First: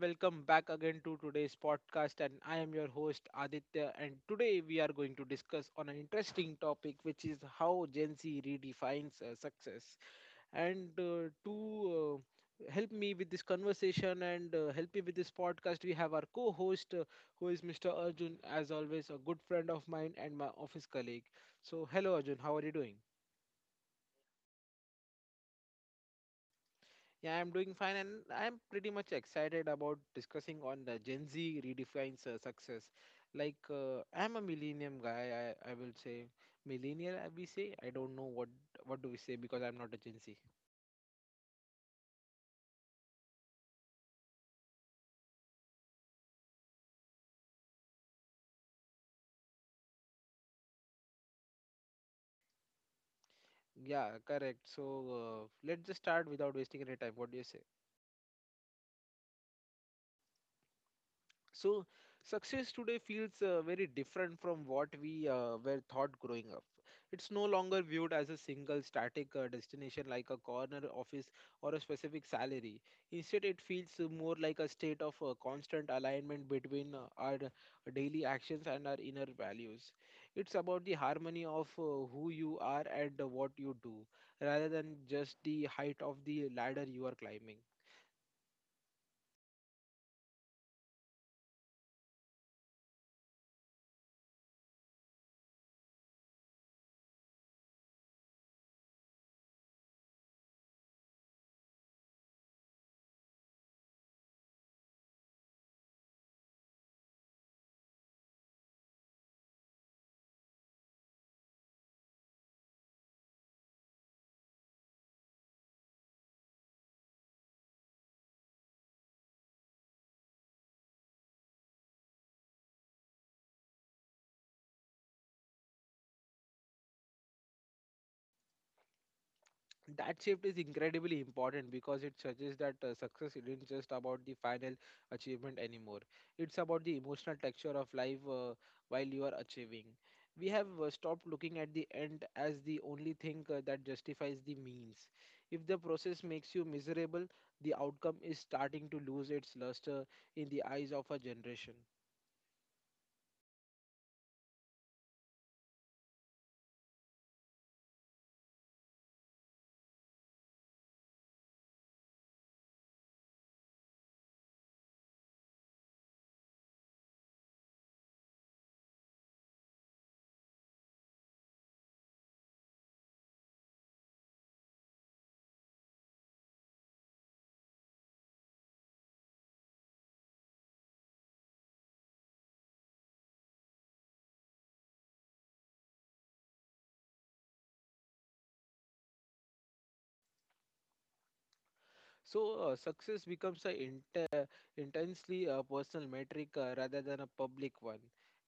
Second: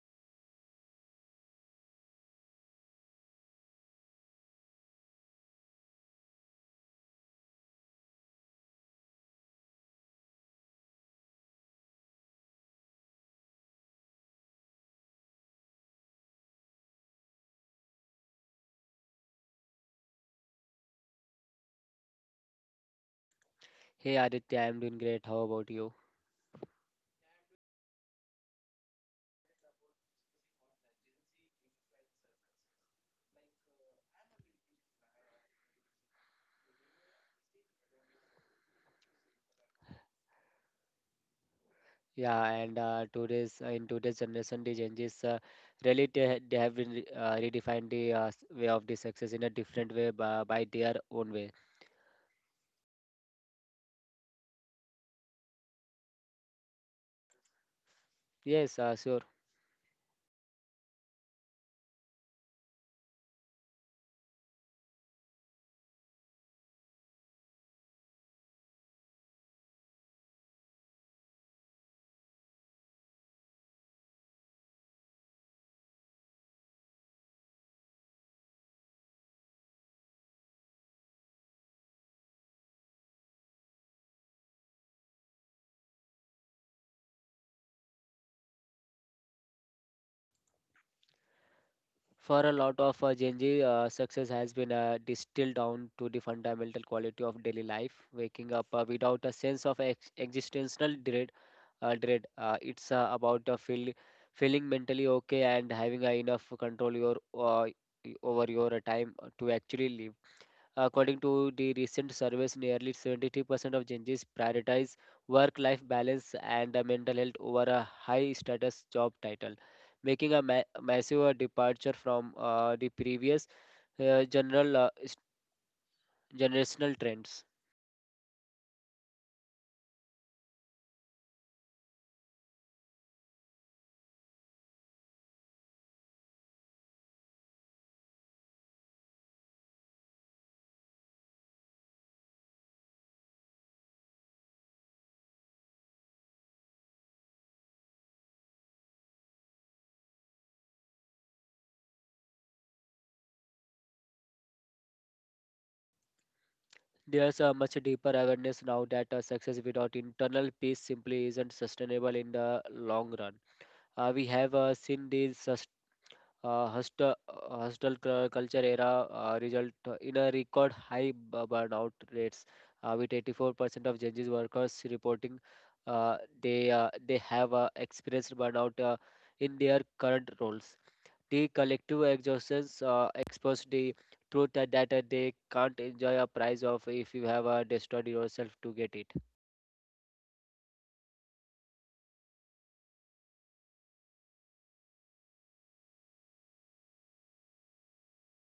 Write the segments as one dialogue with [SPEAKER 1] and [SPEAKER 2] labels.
[SPEAKER 1] welcome back again to today's podcast. And I am your host Aditya. And today we are going to discuss on an interesting topic, which is how Gen Z redefines success. And to help me with this conversation and help me with this podcast, we have our co-host, who is Mr. Arjun, as always, a good friend of mine and my office colleague. So, hello Arjun, how are you doing?
[SPEAKER 2] Hey Aditya, I'm doing great. How about you?
[SPEAKER 1] Yeah, I'm doing fine, and I'm pretty much excited about discussing on the Gen Z redefines success. I'm a millennium guy. I will say millennial. I we say I don't know what do we say because I'm not a Gen Z.
[SPEAKER 2] Yeah, and today's in today's generation, the changes really they have been redefined the way of the success in a different way by their own way.
[SPEAKER 1] Yeah, correct. So let's just start without wasting any time. What do you say?
[SPEAKER 2] Yes, sure.
[SPEAKER 1] So success today feels very different from what we were taught growing up. It's no longer viewed as a single static destination like a corner office or a specific salary. Instead, it feels more like a state of constant alignment between our daily actions and our inner values. It's about the harmony of who you are and what you do, rather than just the height of the ladder you are climbing.
[SPEAKER 2] For a lot of Gen Z, success has been distilled down to the fundamental quality of daily life, waking up without a sense of ex existential dread. It's about feeling mentally okay and having enough control your over your time to actually live. According to the recent surveys, nearly 73% of Gen Zs prioritize work-life balance and mental health over a high-status job title, making a massive departure from the previous uh, general uh, s- generational trends.
[SPEAKER 1] That shift is incredibly important because it suggests that success isn't just about the final achievement anymore. It's about the emotional texture of life while you are achieving. We have stopped looking at the end as the only thing that justifies the means. If the process makes you miserable, the outcome is starting to lose its luster in the eyes of a generation.
[SPEAKER 2] There's a much deeper awareness now that success without internal peace simply isn't sustainable in the long run. We have seen these hostel culture era result in a record high burnout rates, with 84% of Gen Z workers reporting uh, they have experienced burnout in their current roles. The collective exhaustions expose the truth that they can't enjoy a prize of if you have destroyed yourself to get it.
[SPEAKER 1] So success becomes an inter- intensely personal metric rather than a public one.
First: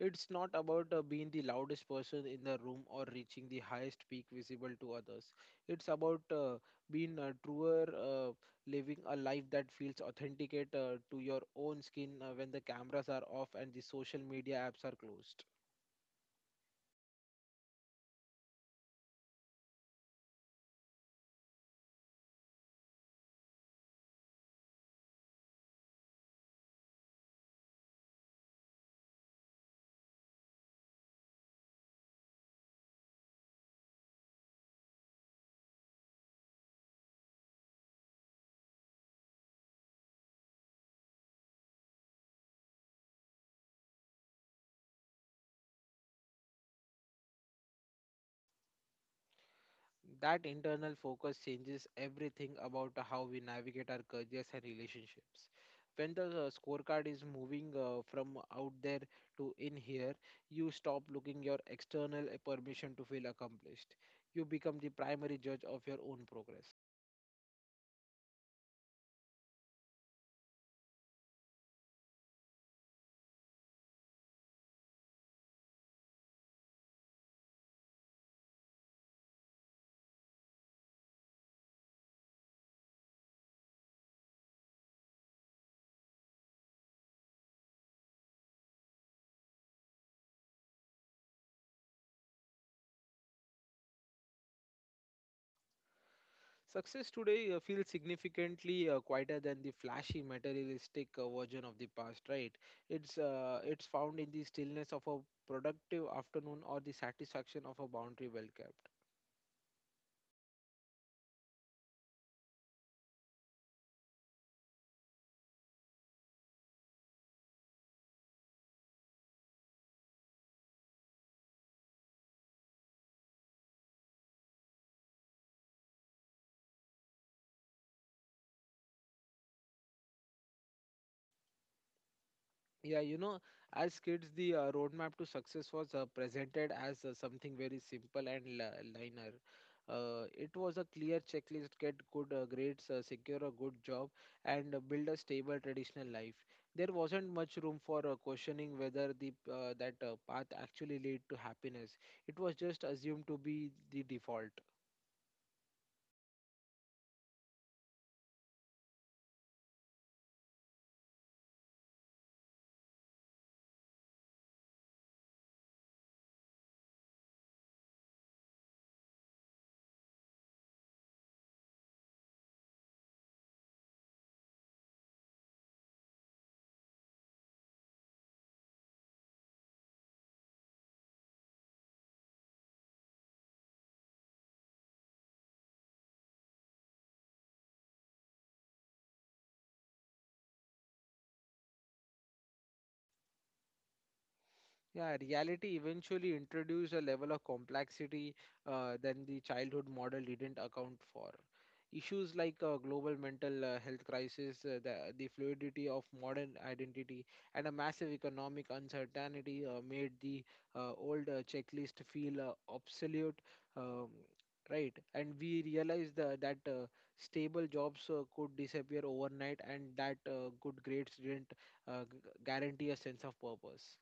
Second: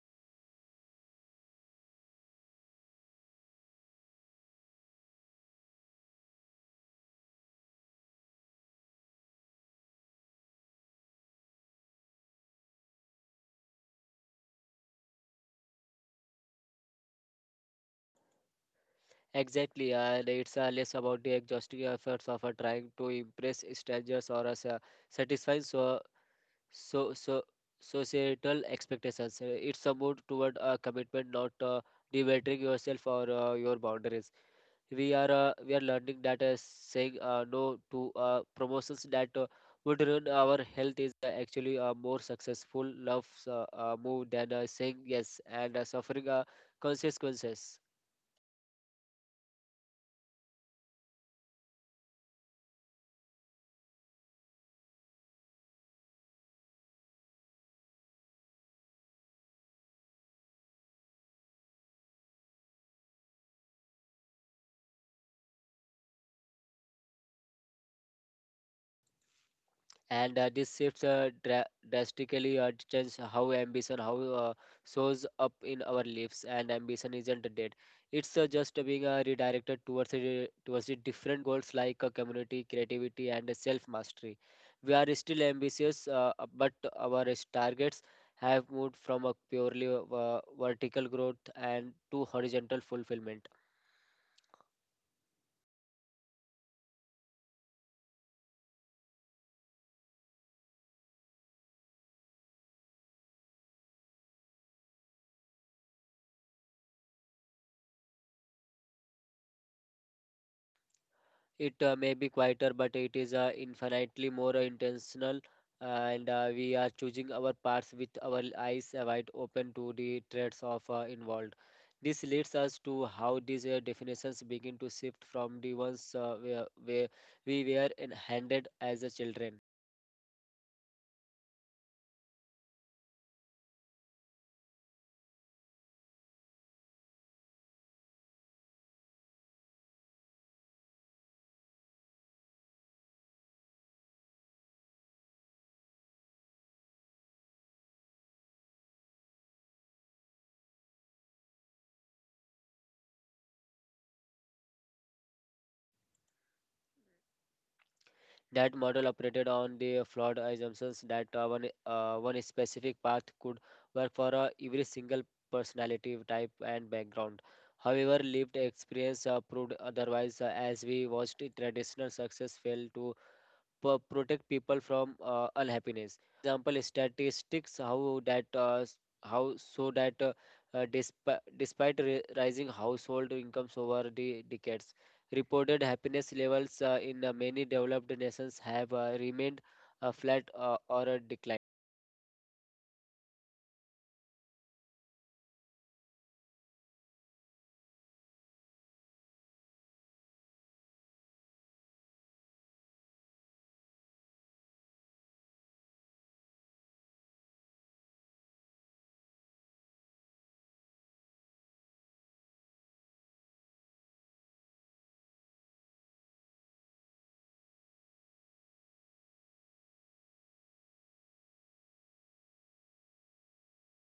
[SPEAKER 1] It's not about being the loudest person in the room or reaching the highest peak visible to others. It's about being truer, living a life that feels authenticate to your own skin when the cameras are off and the social media apps are closed.
[SPEAKER 2] Exactly, and it's less about the exhausting efforts of trying to impress strangers or satisfying so so societal expectations. It's a move toward a commitment not debating yourself or your boundaries. We are learning that saying no to promotions that would ruin our health is actually a more successful love move than saying yes and suffering consequences.
[SPEAKER 1] That internal focus changes everything about how we navigate our careers and relationships. When the scorecard is moving from out there to in here, you stop looking your external permission to feel accomplished. You become the primary judge of your own progress.
[SPEAKER 2] And drastically change how ambition how uh, shows up in our lives, and ambition isn't dead. It's just being redirected towards the different goals like community, creativity and self mastery. We are still ambitious, but our targets have moved from a purely vertical growth and to horizontal fulfillment.
[SPEAKER 1] Success today feels significantly quieter than the flashy, materialistic version of the past. Right? It's found in the stillness of a productive afternoon or the satisfaction of a boundary well kept.
[SPEAKER 2] It may be quieter, but it is infinitely more intentional, and we are choosing our paths with our eyes wide open to the threats of involved. This leads us to how these definitions begin to shift from the ones where we were in- handed as a children.
[SPEAKER 1] Yeah, you know, as kids, the roadmap to success was presented as something very simple and linear. It was a clear checklist: get good grades, secure a good job, and build a stable traditional life. There wasn't much room for questioning whether the that path actually lead to happiness. It was just assumed to be the default.
[SPEAKER 2] That model operated on the flawed assumptions that one specific path could work for every single personality type and background. However, lived experience proved otherwise as we watched traditional success fail to protect people from unhappiness. For example, statistics how that s- how so that despite, despite rising household incomes over the decades, reported happiness levels in many developed nations have remained flat or declined.
[SPEAKER 1] Yeah, reality eventually introduced a level of complexity than the childhood model didn't account for. Issues like global mental health crisis, the fluidity of modern identity, and a massive economic uncertainty made the old checklist feel obsolete. Um, right, and we realized that stable jobs could disappear overnight, and that good grades didn't guarantee a sense of purpose.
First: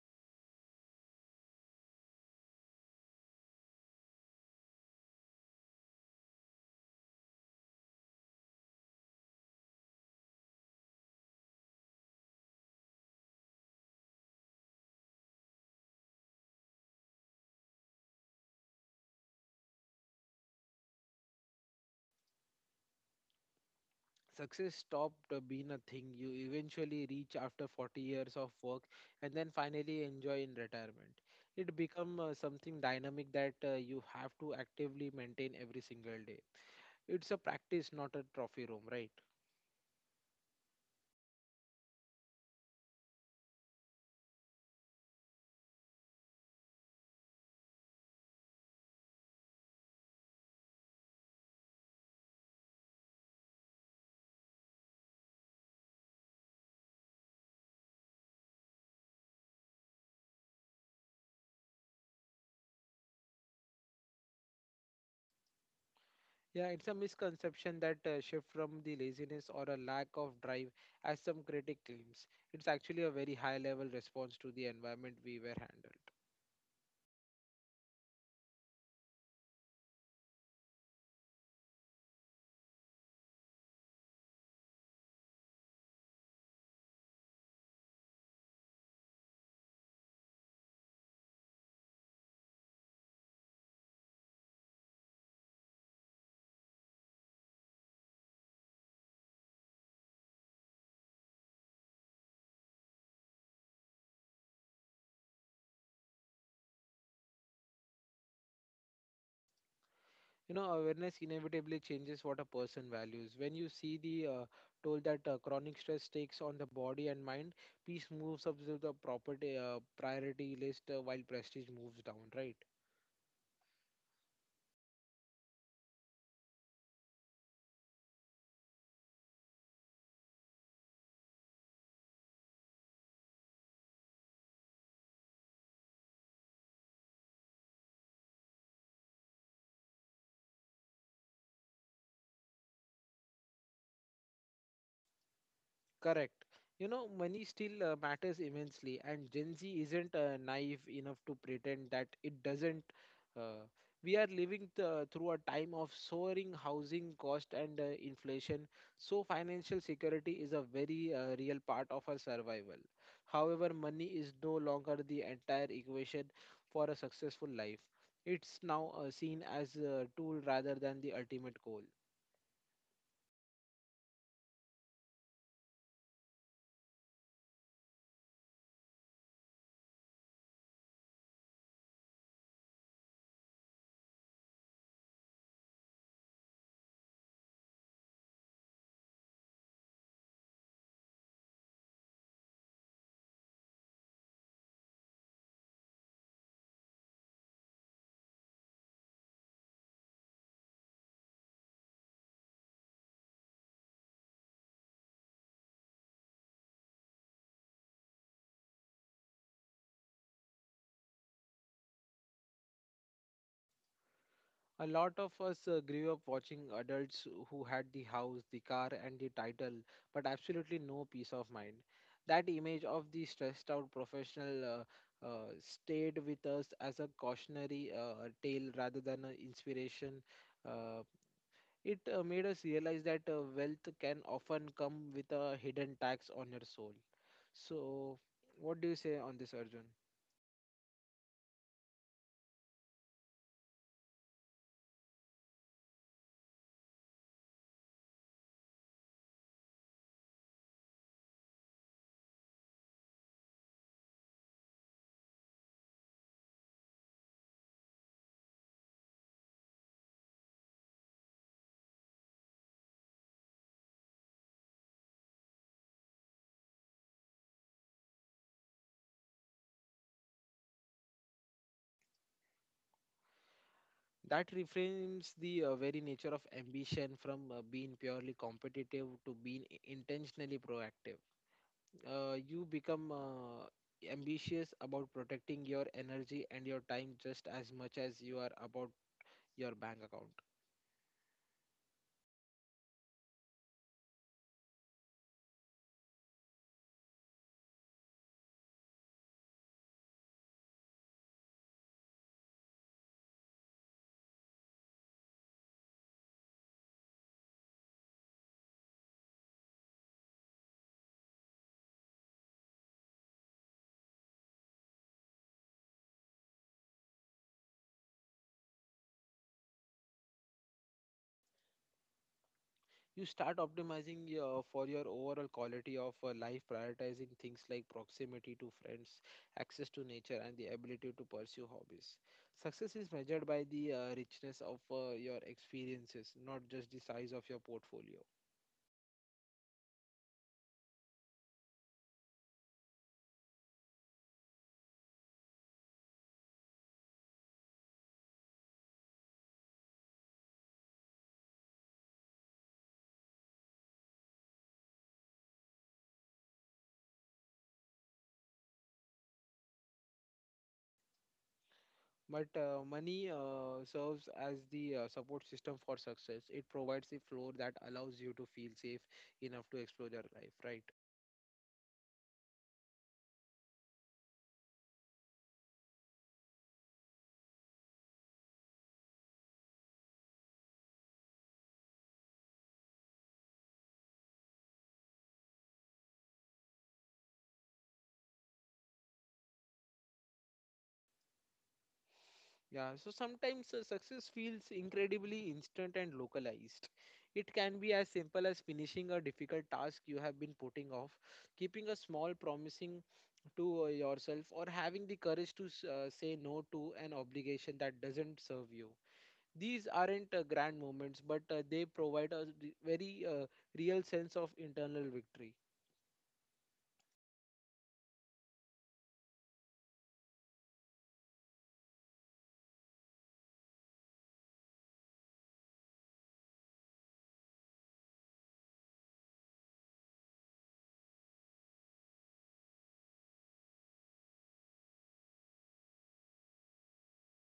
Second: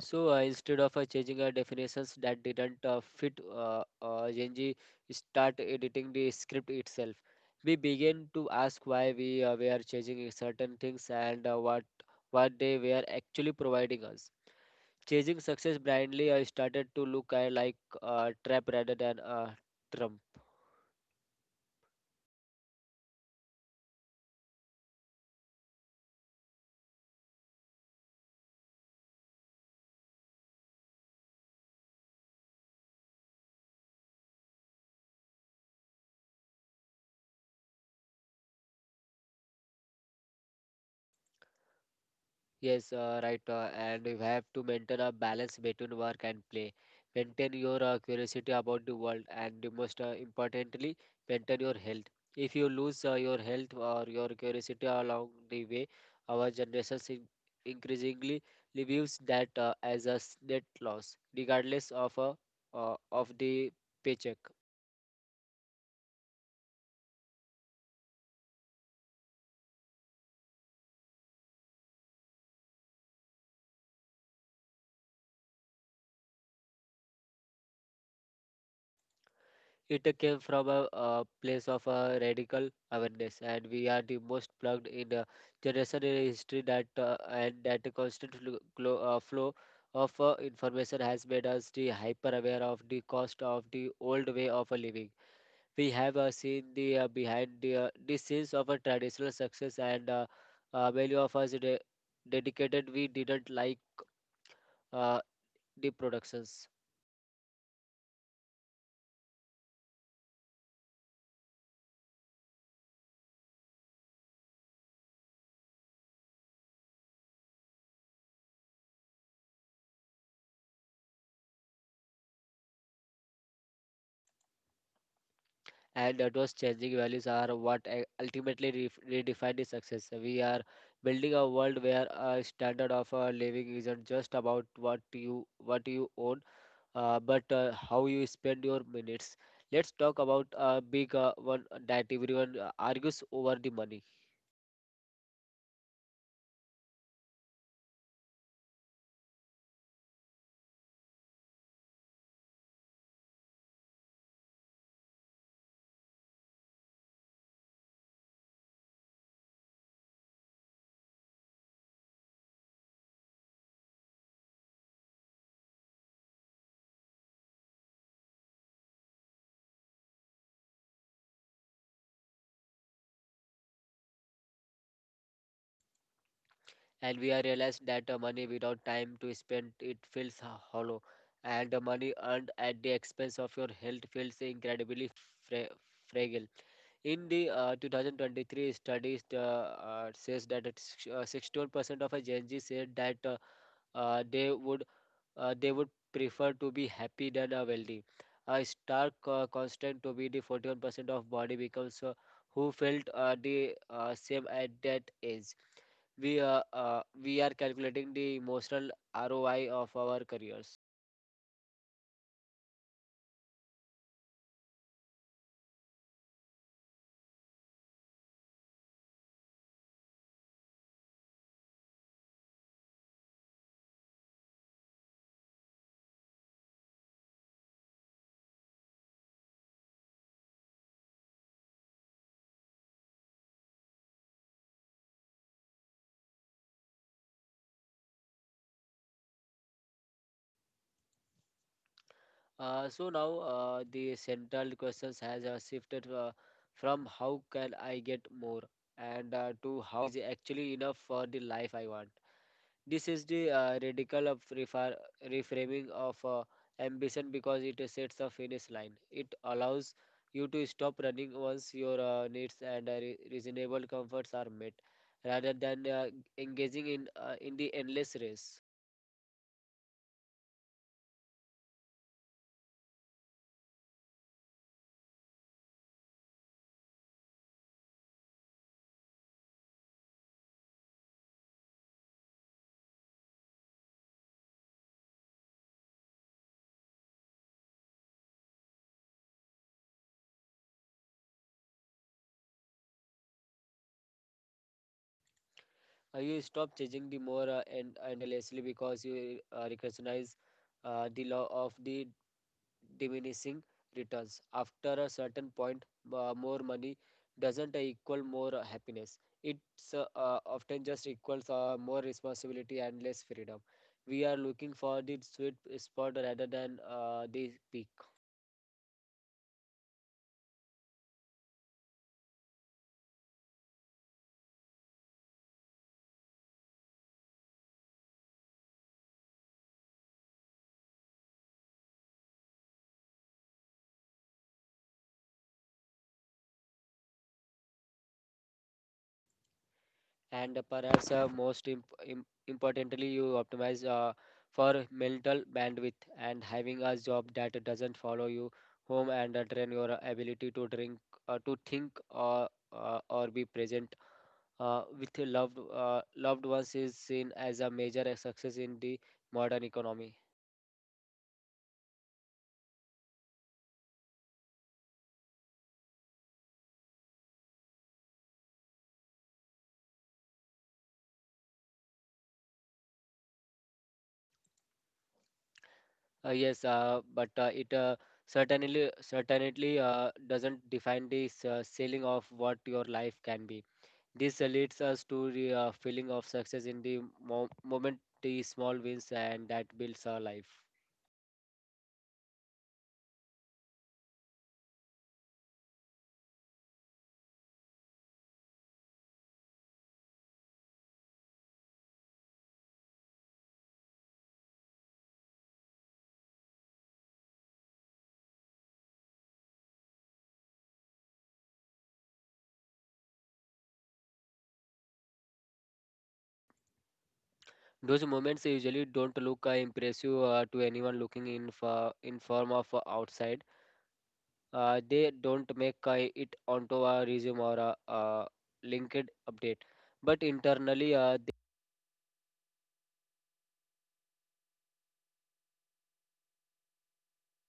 [SPEAKER 2] So instead of changing our definitions that didn't fit, Genji start editing the script itself. We began to ask why we were changing certain things and what they were actually providing us. Chasing success blindly, I started to look like a trap rather than a trump.
[SPEAKER 1] Success stopped being a thing you eventually reach after 40 years of work and then finally enjoy in retirement. It become something dynamic that you have to actively maintain every single day. It's a practice, not a trophy room, right?
[SPEAKER 2] Yes, right. And you have to maintain a balance between work and play. Maintain your curiosity about the world, and you must importantly maintain your health. If you lose your health or your curiosity along the way, our generation increasingly views that as a s- net loss, regardless of the paycheck.
[SPEAKER 1] Yeah, it's a misconception that shift from the laziness or a lack of drive, as some critic claims. It's actually a very high level response to the environment we were handled.
[SPEAKER 2] It came from a, place of a radical awareness, and we are the most plugged in, generation in history that and that the constant flow of information has made us the hyper aware of the cost of the old way of living. We have seen the behind the scenes of a traditional success, and many of us dedicated we didn't like uh, the productions.
[SPEAKER 1] You know, awareness inevitably changes what a person values. When you see the toll that chronic stress takes on the body and mind, peace moves up to the property priority list while prestige moves down, right?
[SPEAKER 2] And those changing values are what ultimately redefine the success. We are building a world where a standard of living isn't just about what you own, but how you spend your minutes. Let's talk about a big one that everyone argues over: the money.
[SPEAKER 1] Correct. You know, money still matters immensely, and Gen Z isn't naive enough to pretend that it doesn't. Uh, we are living through a time of soaring housing cost and inflation, so financial security is a very real part of our survival. However, money is no longer the entire equation for a successful life. It's now seen as a tool rather than the ultimate goal.
[SPEAKER 2] And we are realized that money without time to spend it feels hollow, and the money earned at the expense of your health feels incredibly fra- fragile. In the 2023 studies, says that 61% of a gen z said that uh, they would they would prefer to be happy than wealthy. A stark constant to be the 41% of body becomes who felt the same at that age. We are calculating the emotional ROI of our careers.
[SPEAKER 1] A lot of us grew up watching adults who had the house, the car, and the title, but absolutely no peace of mind. That image of the stressed out professional stayed with us as a cautionary tale rather than an inspiration. Uh, it made us realize that wealth can often come with a hidden tax on your soul. So, what do you say on this, Arjun?
[SPEAKER 2] So now the central questions has shifted, from how can I get more, and to how is actually enough for the life I want. This is the radical reframing of ambition because it sets a finish line. It allows you to stop running once your needs and reasonable comforts are met, rather than engaging in the endless race.
[SPEAKER 1] That reframes the very nature of ambition from being purely competitive to being intentionally proactive. You become ambitious about protecting your energy and your time just as much as you are about your bank account.
[SPEAKER 2] You stop chasing the more and endlessly because you recognize the law of the diminishing returns. After a certain point, more money doesn't equal more happiness. It's often just equals more responsibility and less freedom. We are looking for the sweet spot rather than the peak.
[SPEAKER 1] You start optimizing for your overall quality of life, prioritizing things like proximity to friends, access to nature, and the ability to pursue hobbies. Success is measured by the richness of your experiences, not just the size of your portfolio.
[SPEAKER 2] And perhaps most importantly, you optimize for mental bandwidth, and having a job that doesn't follow you home and train your ability to drink, to think, or be present with your loved ones is seen as a major success in the modern economy.
[SPEAKER 1] But money serves as the support system for success. It provides a floor that allows you to feel safe enough to explore your life, right?
[SPEAKER 2] Yes, but it certainly doesn't define the ceiling of what your life can be. This leads us to the feeling of success in the moment, the small wins, and that builds our life.
[SPEAKER 1] Yeah, so sometimes success feels incredibly instant and localized. It can be as simple as finishing a difficult task you have been putting off, keeping a small promising to yourself, or having the courage to say no to an obligation that doesn't serve you. These aren't grand moments, but they provide a very real sense of internal victory.
[SPEAKER 2] Those moments usually don't look impressive to anyone looking in for in form of outside. They don't make it onto a resume or a, linked update, but internally they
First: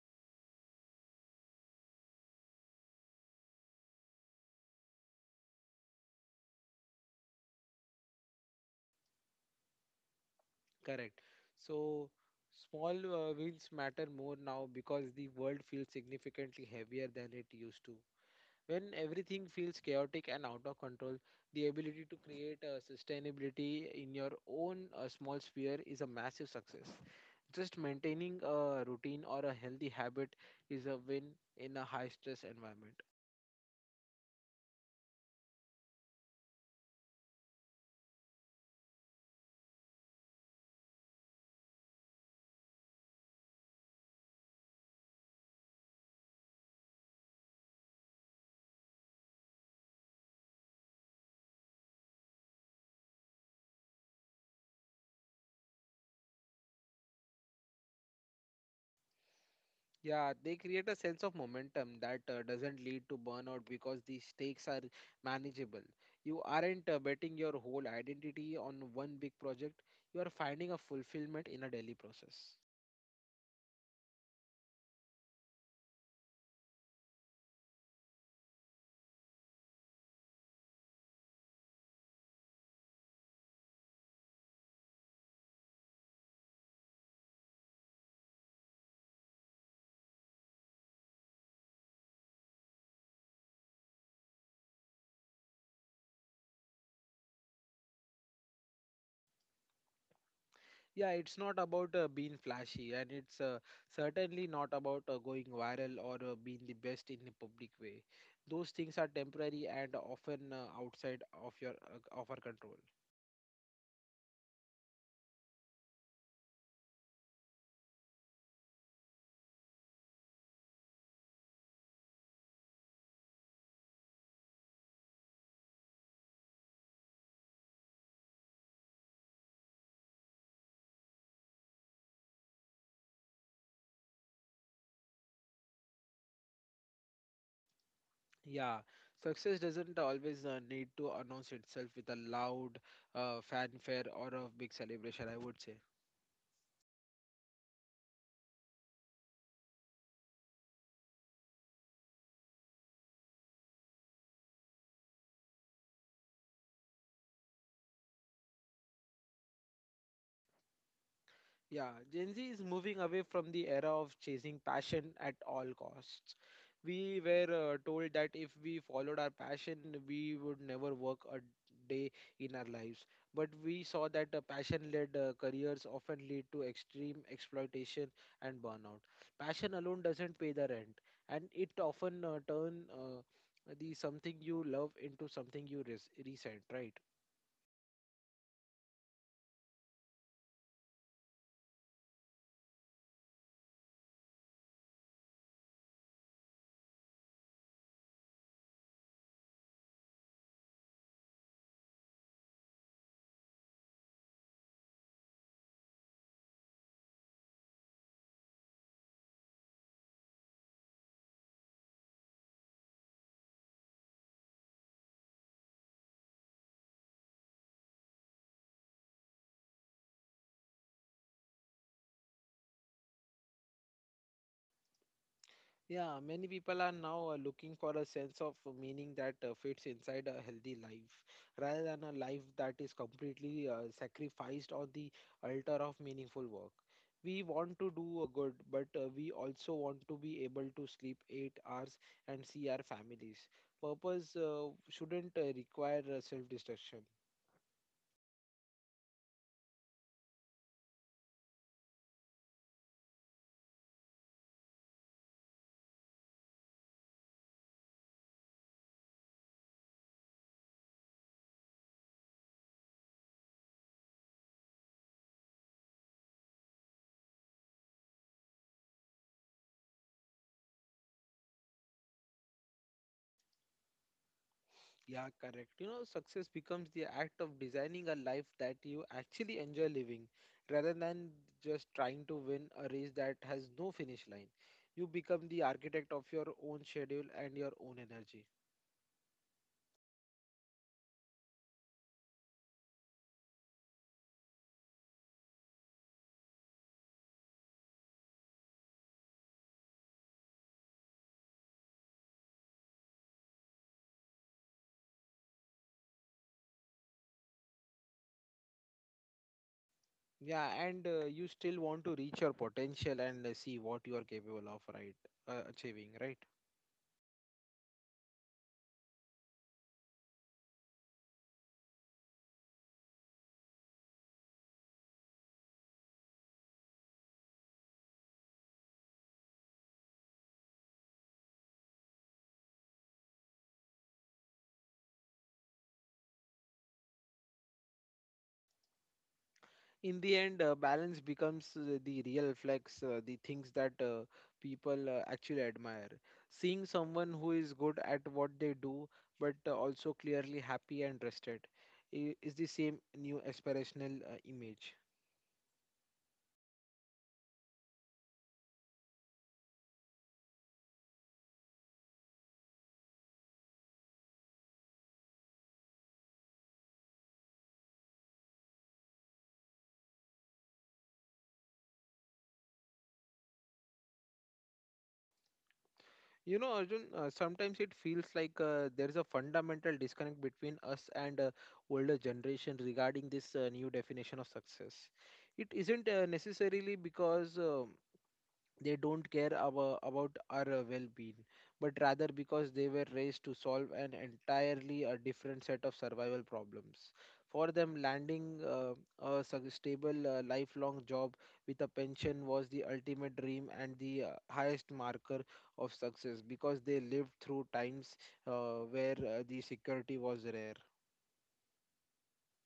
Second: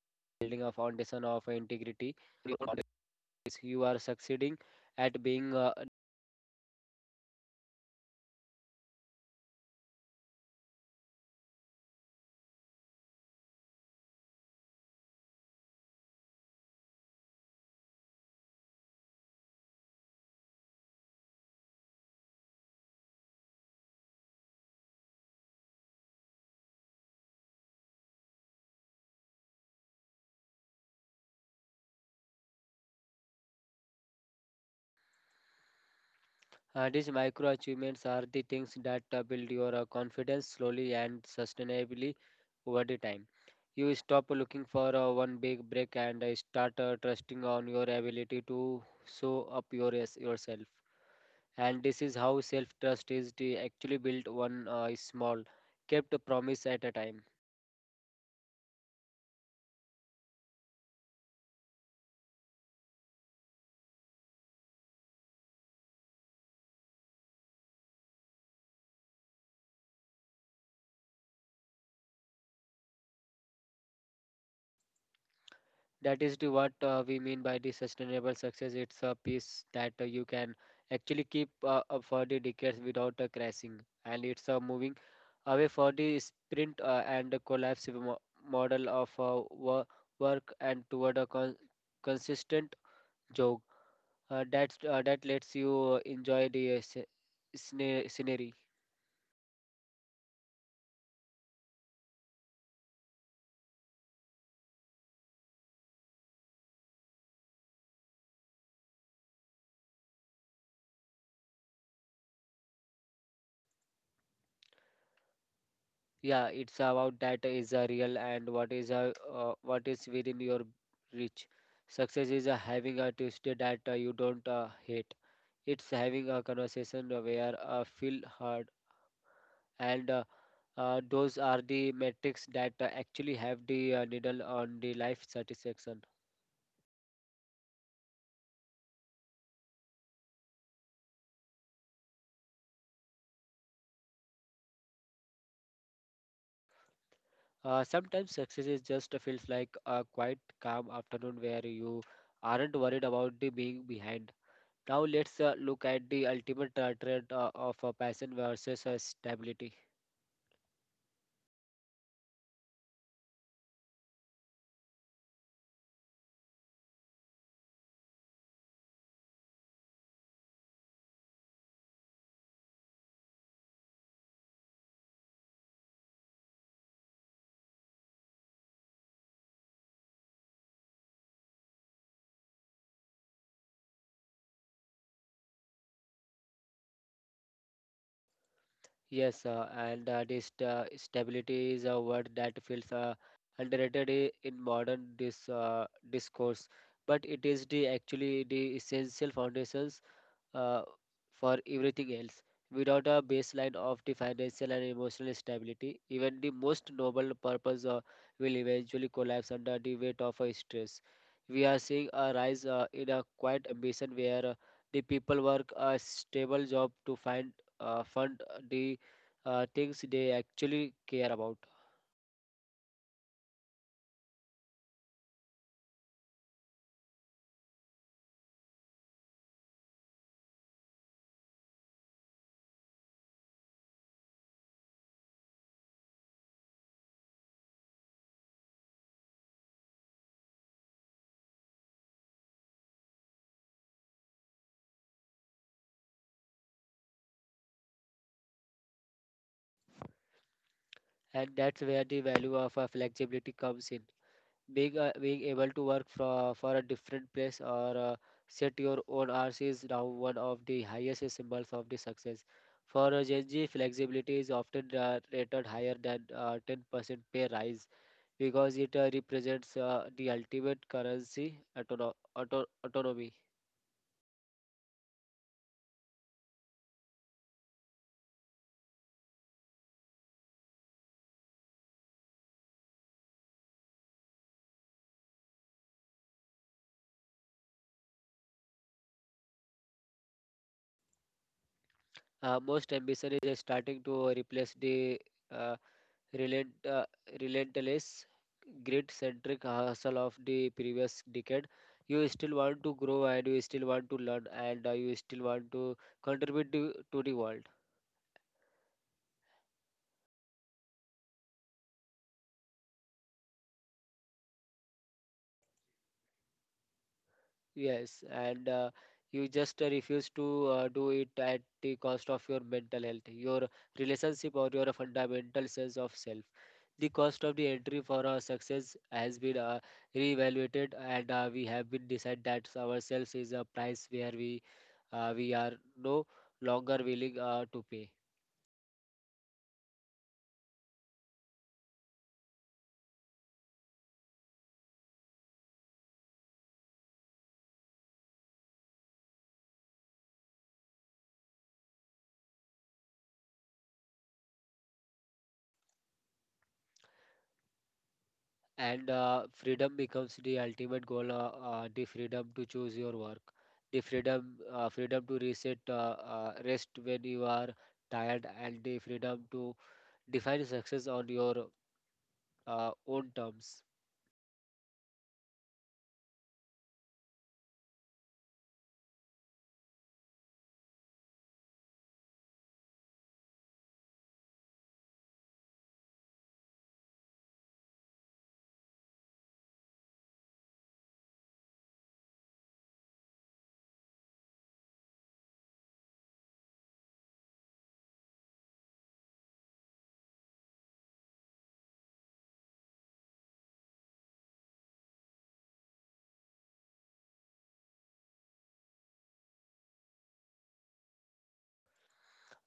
[SPEAKER 2] are building a foundation of integrity. You are succeeding at being,
[SPEAKER 1] Correct. So small wins matter more now because the world feels significantly heavier than it used to. When everything feels chaotic and out of control, the ability to create sustainability in your own small sphere is a massive success. Just maintaining a routine or a healthy habit is a win in a high stress environment.
[SPEAKER 2] these micro achievements are the things that build your confidence slowly and sustainably over the time. You stop looking for one big break and start trusting on your ability to show up yourself, and this is how self trust is the actually built, one is small, kept a promise at a time.
[SPEAKER 1] Yeah, they create a sense of momentum that doesn't lead to burnout because the stakes are manageable. You aren't betting your whole identity on one big project, you are finding a fulfillment in a daily process.
[SPEAKER 2] That is the what we mean by the sustainable success. It's a piece that you can actually keep up for the decades without crashing, and it's moving away for the sprint and the collapse model of work and toward a consistent jog that lets you enjoy the scenery.
[SPEAKER 1] Yeah, it's not about being flashy, and it's certainly not about going viral or being the best in a public way. Those things are temporary and often outside of your of our control.
[SPEAKER 2] Yeah, it's about that is a real and what is a what is within your reach. Success is a having a tuesday that you don't hate. It's having a conversation where feel heard, and those are the metrics that actually have the needle on the life satisfaction.
[SPEAKER 1] Yeah, success doesn't always need to announce itself with a loud fanfare or a big celebration, I would say.
[SPEAKER 2] Sometimes success is just feels like a quiet calm afternoon where you aren't worried about the being behind. Now let's look at the ultimate trend of passion versus stability.
[SPEAKER 1] Yeah, Gen Z is moving away from the era of chasing passion at all costs. We were told that if we followed our passion, we would never work a day in our lives. But we saw that passion led careers often lead to extreme exploitation and burnout. Passion alone doesn't pay the rent, and it often turn the something you love into something you resent, right?
[SPEAKER 2] Yes, and this stability is a word that feels underrated in modern discourse, but it is the actually the essential foundations uh, for everything else. Without a baseline of the financial and emotional stability, even the most noble purpose will eventually collapse under the weight of a stress. We are seeing a rise in a quiet ambition where the people work a stable job to find fund the things they actually care about,
[SPEAKER 1] Yeah, many people are now looking for a sense of meaning that fits inside a healthy life rather than a life that is completely sacrificed on the altar of meaningful work. We want to do good, but we also want to be able to sleep 8 hours and see our families. Purpose shouldn't require self-destruction.
[SPEAKER 2] and that's where the value of flexibility comes in. Being being able to work for a different place or set your own hours is now one of the highest symbols of the success. For a Gen Z, flexibility is often rated higher than 10% pay rise because it represents the ultimate currency autonomy.
[SPEAKER 1] Yeah, correct. You know, success becomes the act of designing a life that you actually enjoy living rather than just trying to win a race that has no finish line. You become the architect of your own schedule and your own energy.
[SPEAKER 2] Most ambition is starting to replace the uh, relent, uh, relentless grid-centric hustle of the previous decade. You still want to grow and you still want to learn and you still want to contribute to the world.
[SPEAKER 1] Yeah, and you still want to reach your potential and see what you are capable of, right? Achieving, right?
[SPEAKER 2] Yes, and you just refuse to do it at the cost of your mental health, your relationship, or your fundamental sense of self. The cost of the entry for our success has been reevaluated and we have been decided that ourselves is a price where we are no longer willing to pay.
[SPEAKER 1] In the end balance becomes the real flex, the things that people actually admire. Seeing someone who is good at what they do but also clearly happy and rested is the same new aspirational image.
[SPEAKER 2] And freedom becomes the ultimate goal, the freedom to choose your work, the freedom to reset, rest when you are tired, and the freedom to define success on your own terms.
[SPEAKER 1] You know, Arjun, sometimes it feels like there's a fundamental disconnect between us and older generation regarding this new definition of success. It isn't necessarily because they don't care about our well-being, but rather because they were raised to solve an entirely a different set of survival problems. For them, landing a stable lifelong job with a pension was the ultimate dream and the highest marker of success because they lived through times where the security was rare.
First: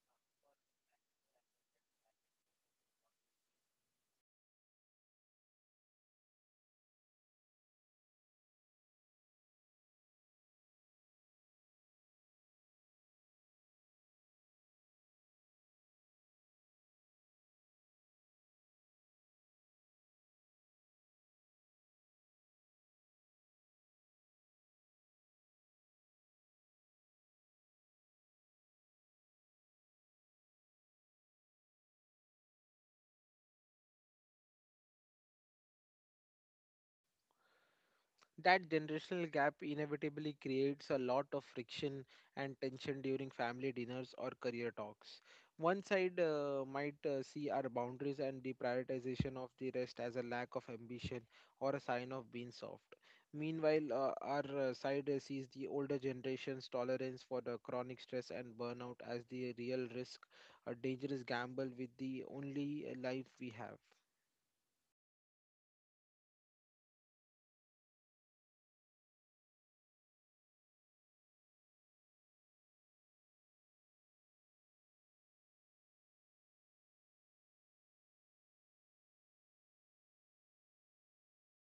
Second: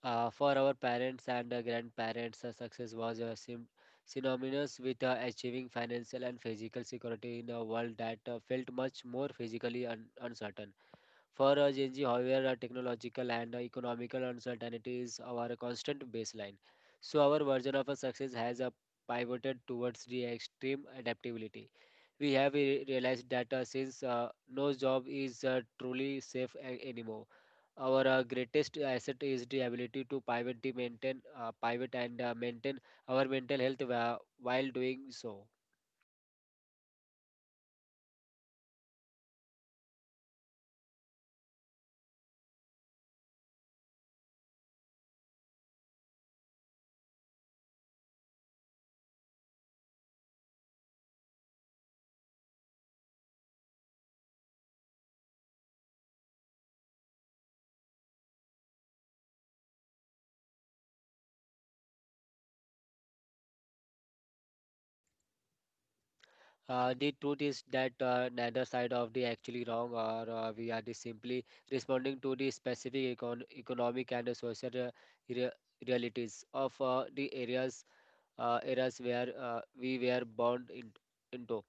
[SPEAKER 2] For our parents and grandparents, success was synonymous with achieving financial and physical security in a world that felt much more physically uncertain. For Gen Z, however, technological and economical uncertainty is our constant baseline. So our version of a success has pivoted towards the extreme adaptability. We have realized that since no job is truly safe anymore, our greatest asset is the ability to pivot, the maintain, pivot and maintain our mental health while doing so.
[SPEAKER 1] That generational gap inevitably creates a lot of friction and tension during family dinners or career talks. One side might see our boundaries and the prioritization of the rest as a lack of ambition or a sign of being soft. Meanwhile, our side sees the older generation's tolerance for the chronic stress and burnout as the real risk, a dangerous gamble with the only life we have.
[SPEAKER 2] The truth is that neither side of the actually wrong, or we are just simply responding to the specific economic and social rea- realities of the areas where we were born in, into.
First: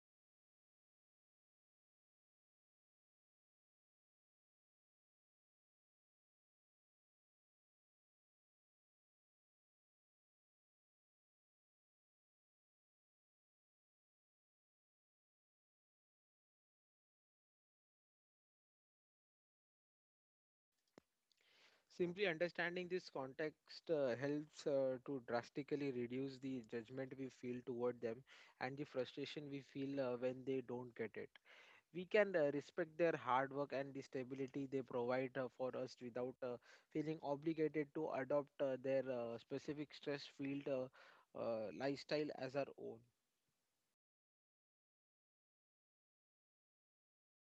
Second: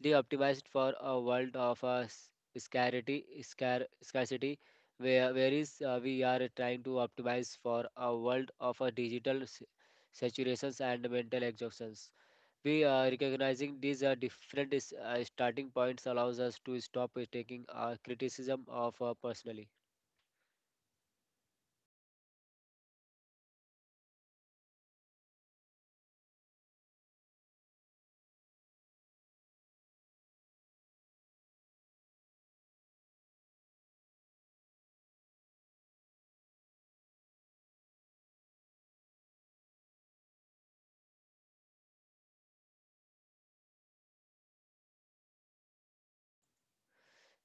[SPEAKER 2] They optimized for a world of scarcity, scarcity, whereas we are trying to optimize for a world of digital saturations and mental exhaustion. We Recognizing these different starting points allows us to stop taking criticism of personally,
[SPEAKER 1] Simply understanding this context helps to drastically reduce the judgment we feel toward them and the frustration we feel when they don't get it. We can respect their hard work and the stability they provide for us without feeling obligated to adopt their specific stress field lifestyle as our own.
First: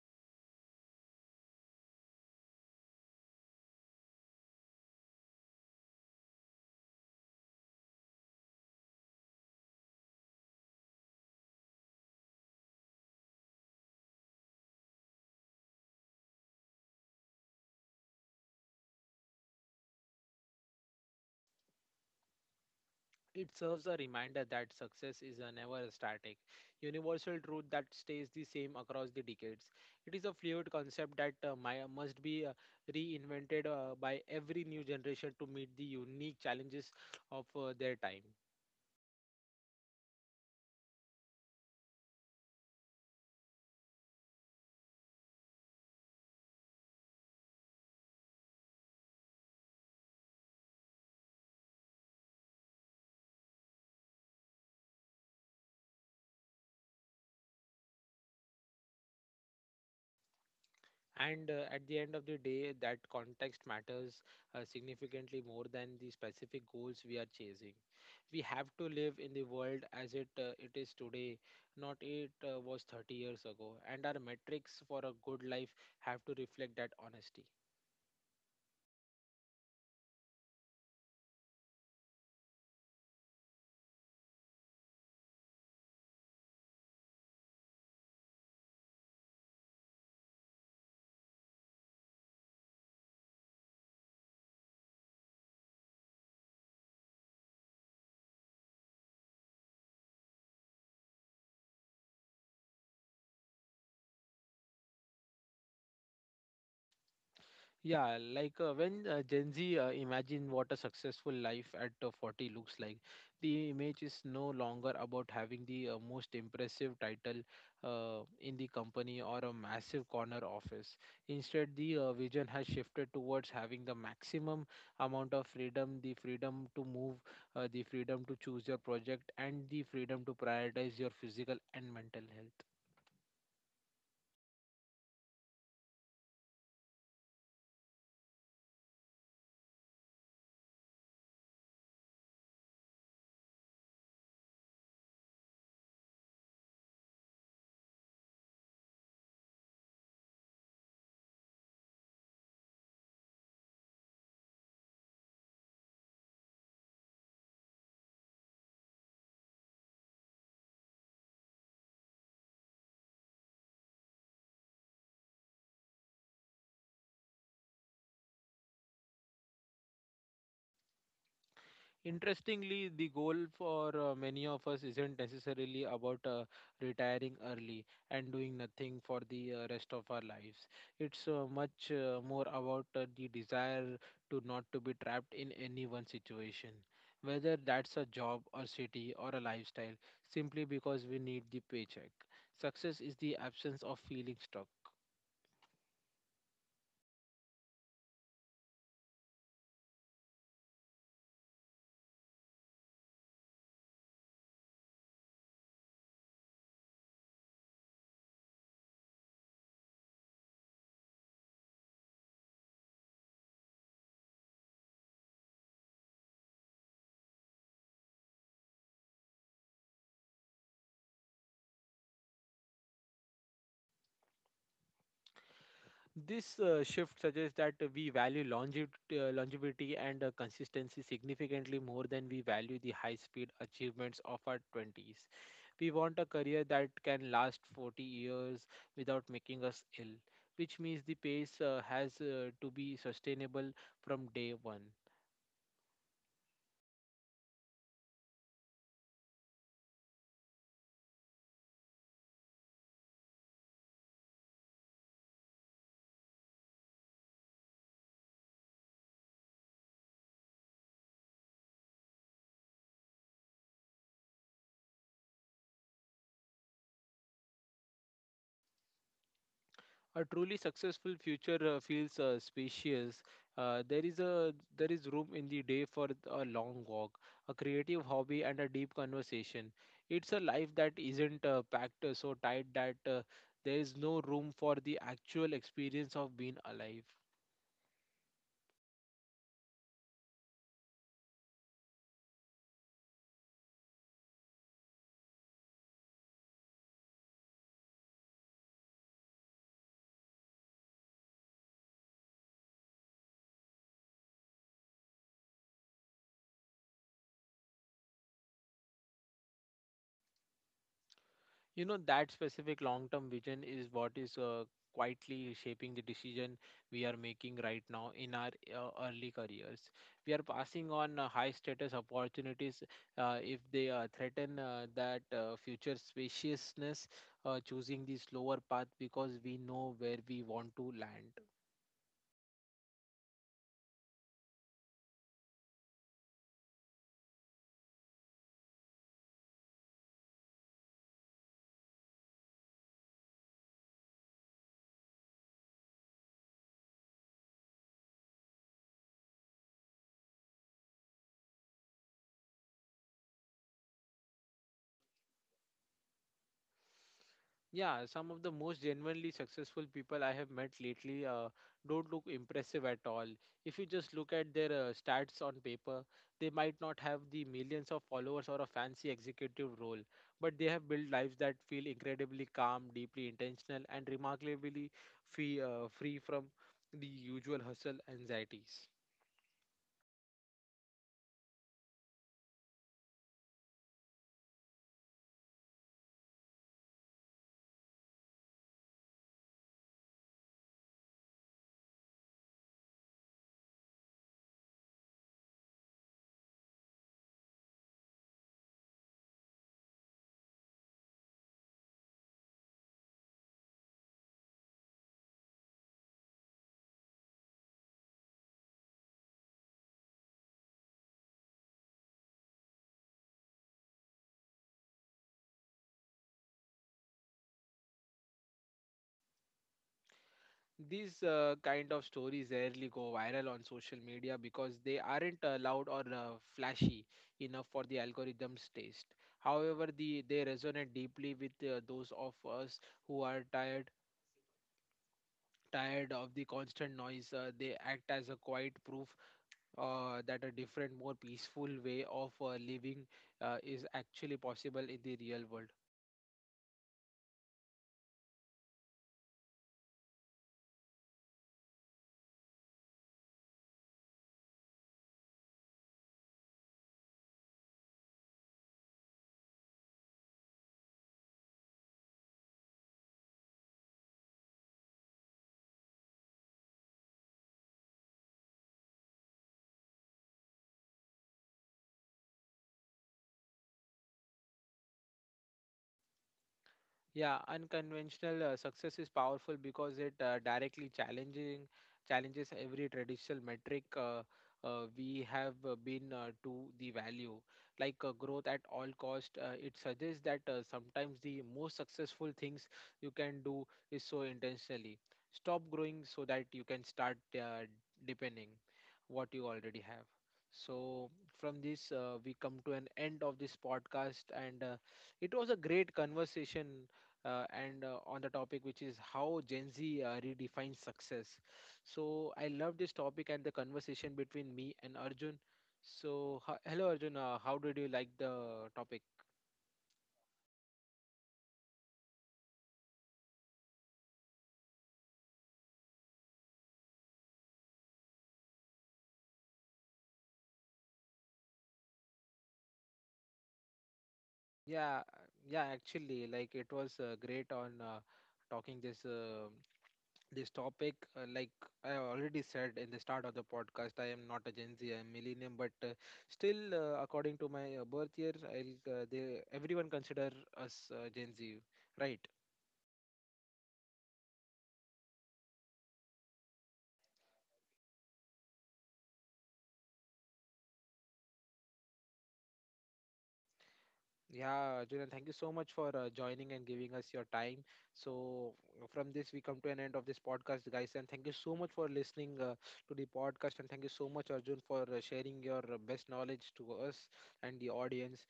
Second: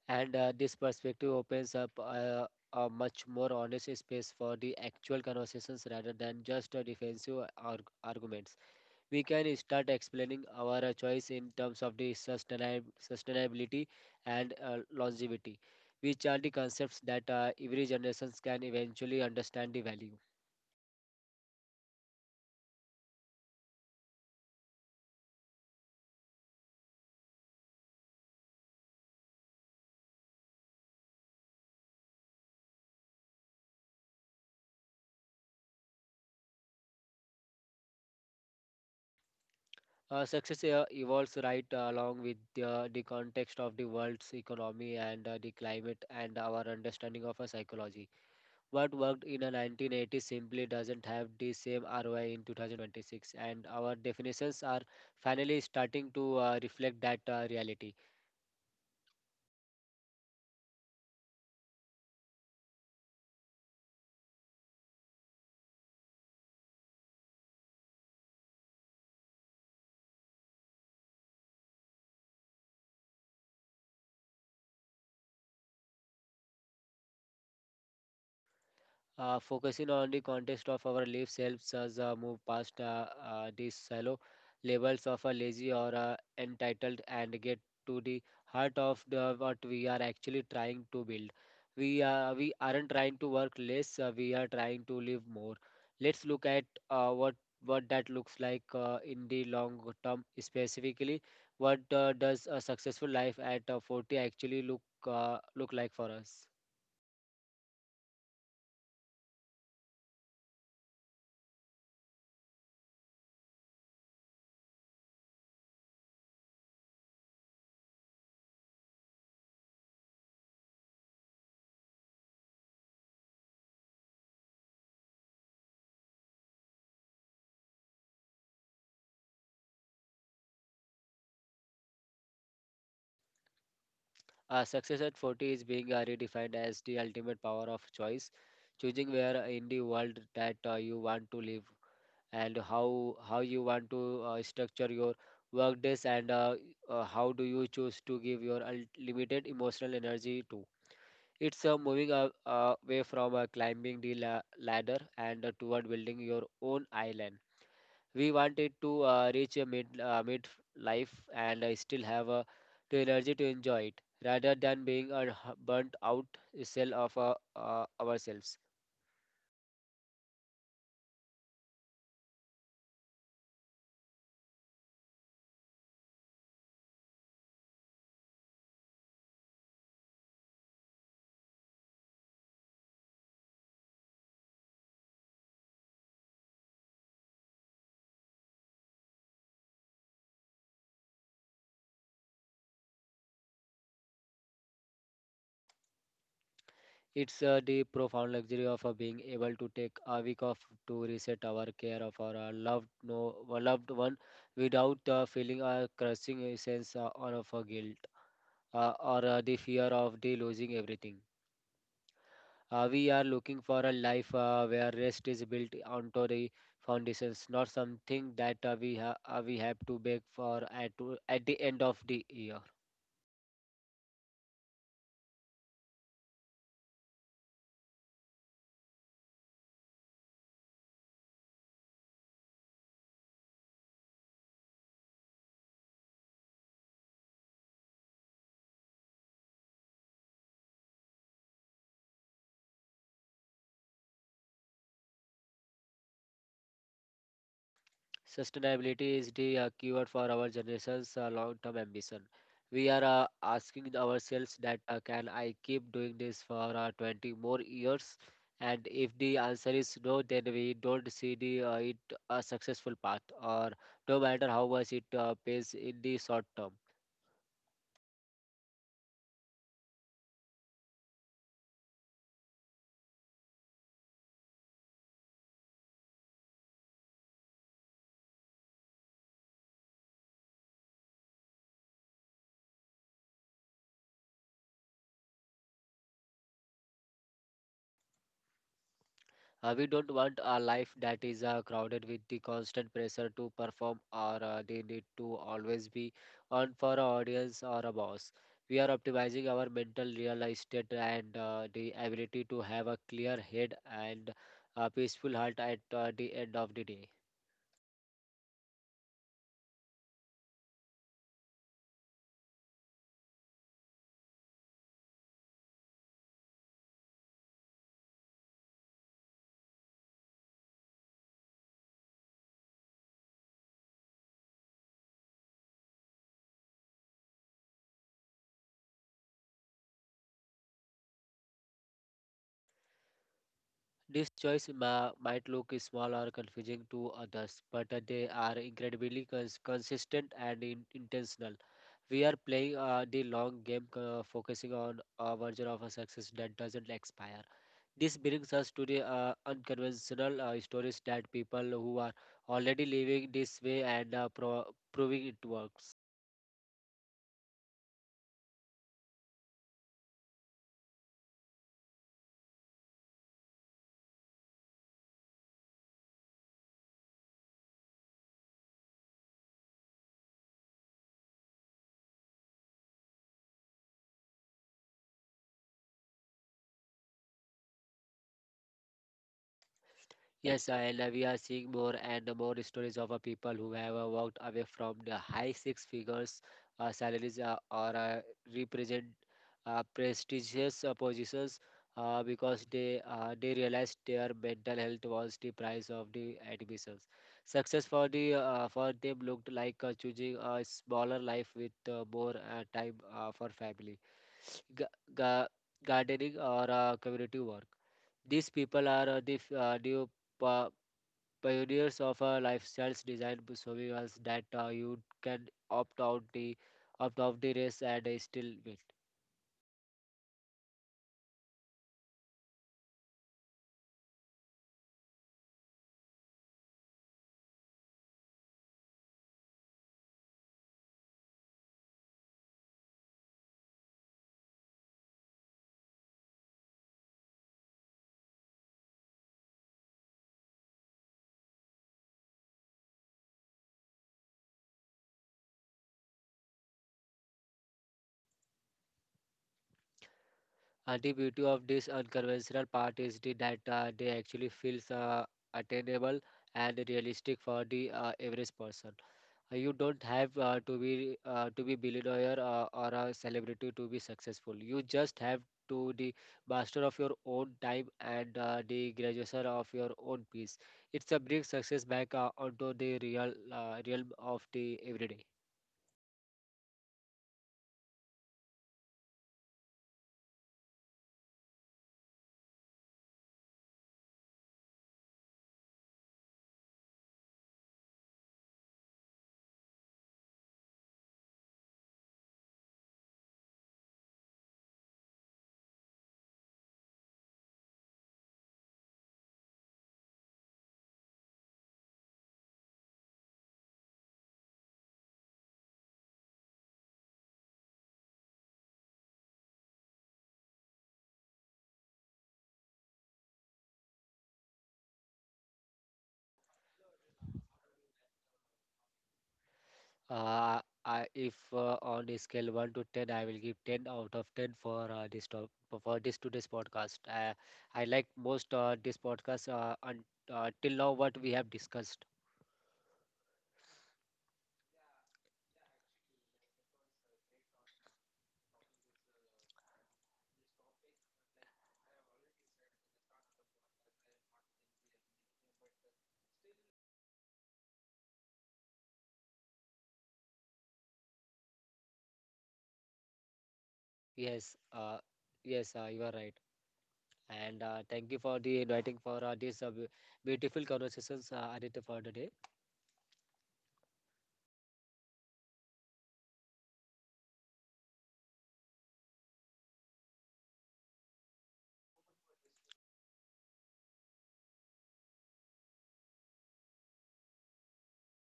[SPEAKER 2] and this perspective opens up a much more honest space for the actual conversations rather than just defensive arguments. We can start explaining our choice in terms of the sustainability and longevity, which are the concepts that every generations can eventually understand the value.
[SPEAKER 1] It serves a reminder that success is a never static, universal truth that stays the same across the decades. It is a fluid concept that must be reinvented by every new generation to meet the unique challenges of their time.
[SPEAKER 2] Success evolves right along with the context of the world's economy and the climate and our understanding of a psychology. What worked in the 1980s simply doesn't have the same ROI in 2026, and our definitions are finally starting to reflect that reality.
[SPEAKER 1] And at the end of the day, that context matters significantly more than the specific goals we are chasing. We have to live in the world as it is today, not it was 30 years ago, and our metrics for a good life have to reflect that honesty.
[SPEAKER 2] Focusing on the context of our lives helps us move past these shallow labels of a lazy or entitled and get to the heart of the, what we are actually trying to build. We aren't trying to work less. We are trying to live more. Let's look at what that looks like in the long term. Specifically, what does a successful life at 40 actually look like for us?
[SPEAKER 1] Yeah, like when Gen Z imagine what a successful life at 40 looks like, the image is no longer about having the most impressive title in the company or a massive corner office. Instead, the vision has shifted towards having the maximum amount of freedom, the freedom to move, the freedom to choose your project, and the freedom to prioritize your physical and mental health.
[SPEAKER 2] Success at 40 is being redefined as the ultimate power of choice, choosing where in the world that you want to live and how you want to structure your work days and how do you choose to give your unlimited emotional energy to. It's moving away from climbing the ladder and toward building your own island. We wanted to reach a mid life and still have the energy to enjoy it rather than being a burnt out cell of ourselves.
[SPEAKER 1] Interestingly, the goal for many of us isn't necessarily about retiring early and doing nothing for the rest of our lives. It's much more about the desire to not to be trapped in any one situation, whether that's a job or city or a lifestyle, simply because we need the paycheck. Success is the absence of feeling stuck.
[SPEAKER 2] It's the profound luxury of being able to take a week off to reset our care of our loved one without feeling a crushing sense of guilt or the fear of the losing everything. We are looking for a life where rest is built onto the foundations, not something that we have to beg for at the end of the year.
[SPEAKER 1] This shift suggests that we value longevity and consistency significantly more than we value the high speed achievements of our 20s. We want a career that can last 40 years without making us ill, which means the pace has to be sustainable from day one.
[SPEAKER 2] Sustainability is the keyword for our generation's long-term ambition. We are asking ourselves that can I keep doing this for 20 more years? And if the answer is no, then we don't see the it a successful path, or no matter how much it pays in the short term.
[SPEAKER 1] A truly successful future feels spacious. There is room in the day for a long walk, a creative hobby, and a deep conversation. It's a life that isn't packed so tight that there is no room for the actual experience of being alive.
[SPEAKER 2] We don't want a life that is crowded with the constant pressure to perform or the need to always be on for our audience or a boss. We are optimizing our mental real estate and the ability to have a clear head and a peaceful heart at the end of the day.
[SPEAKER 1] You know that specific long term vision is what is quietly shaping the decision we are making right now in our early careers. We are passing on high status opportunities if they threaten that future spaciousness, choosing the slower path because we know where we want to land.
[SPEAKER 2] This might look small or confusing to others, but they are incredibly consistent and intentional. We are playing the long game, focusing on a version of a success that doesn't expire. This brings us to the unconventional stories that people who are already living this way and proving it works.
[SPEAKER 1] Yeah, some of the most genuinely successful people I have met lately don't look impressive at all. If you just look at their stats on paper, they might not have the millions of followers or a fancy executive role, but they have built lives that feel incredibly calm, deeply intentional, and remarkably free, free from the usual hustle anxieties.
[SPEAKER 2] Yes, I love we are seeing more and more stories of people who have walked away from the high six figures salaries or represent prestigious positions because they realized their mental health was the price of the admissions. Success for them looked like choosing a smaller life with more time for family, ga- ga- gardening, or community work. These people are new pa- pioneers of a lifestyle design showing us that you can opt out the opt out the race and still win.
[SPEAKER 1] These kind of stories rarely go viral on social media because they aren't loud or flashy enough for the algorithm's taste. However, they resonate deeply with those of us who are tired of the constant noise. They act as a quiet proof that a different, more peaceful way of living is actually possible in the real world.
[SPEAKER 2] And the beauty of this unconventional part is the that they actually feels attainable and realistic for the average person. You don't have to be to be billionaire or a celebrity to be successful. You just have to the master of your own time and the graduation of your own peace. It's a bring success back onto the realm of the everyday.
[SPEAKER 1] Yeah, unconventional success is powerful because it directly challenging challenges every traditional metric we have been to the value like growth at all cost. It suggests that sometimes the most successful things you can do is so intentionally stop growing so that you can start depending what you already have. So from this we come to an end of this podcast and. It was a great conversation and on the topic which is how Gen Z redefines success. So I love this topic and the conversation between me and Arjun. So hello Arjun, how did you like the topic?
[SPEAKER 2] uh, if on a scale 1 to 10 I will give 10 out of 10 for for this today's podcast. I like most this podcast, till now what we have discussed.
[SPEAKER 1] Yeah, uh, yeah, actually, like it was great on talking this this topic. Like I already said in the start of the podcast, I am not a Gen Z, I am millennium, but still, according to my birth year, I'll they everyone consider us Gen Z, right?
[SPEAKER 2] Yes, uh, yes, you are right. And thank you for the inviting for this beautiful conversations, Aditya, for today.
[SPEAKER 1] Yeah, Julian, thank you so much for joining and giving us your time. So, from this, we come to an end of this podcast, guys. And thank you so much for listening to the podcast. And thank you so much, Arjun, for sharing your best knowledge to us and the audience.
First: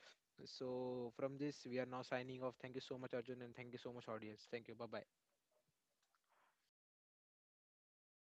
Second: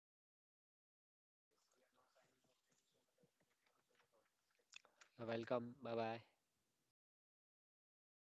[SPEAKER 1] So, from this, we are now signing off. Thank you so much, Arjun, and thank you so much, audience. Thank you. Bye bye.
[SPEAKER 2] Welcome. Bye bye.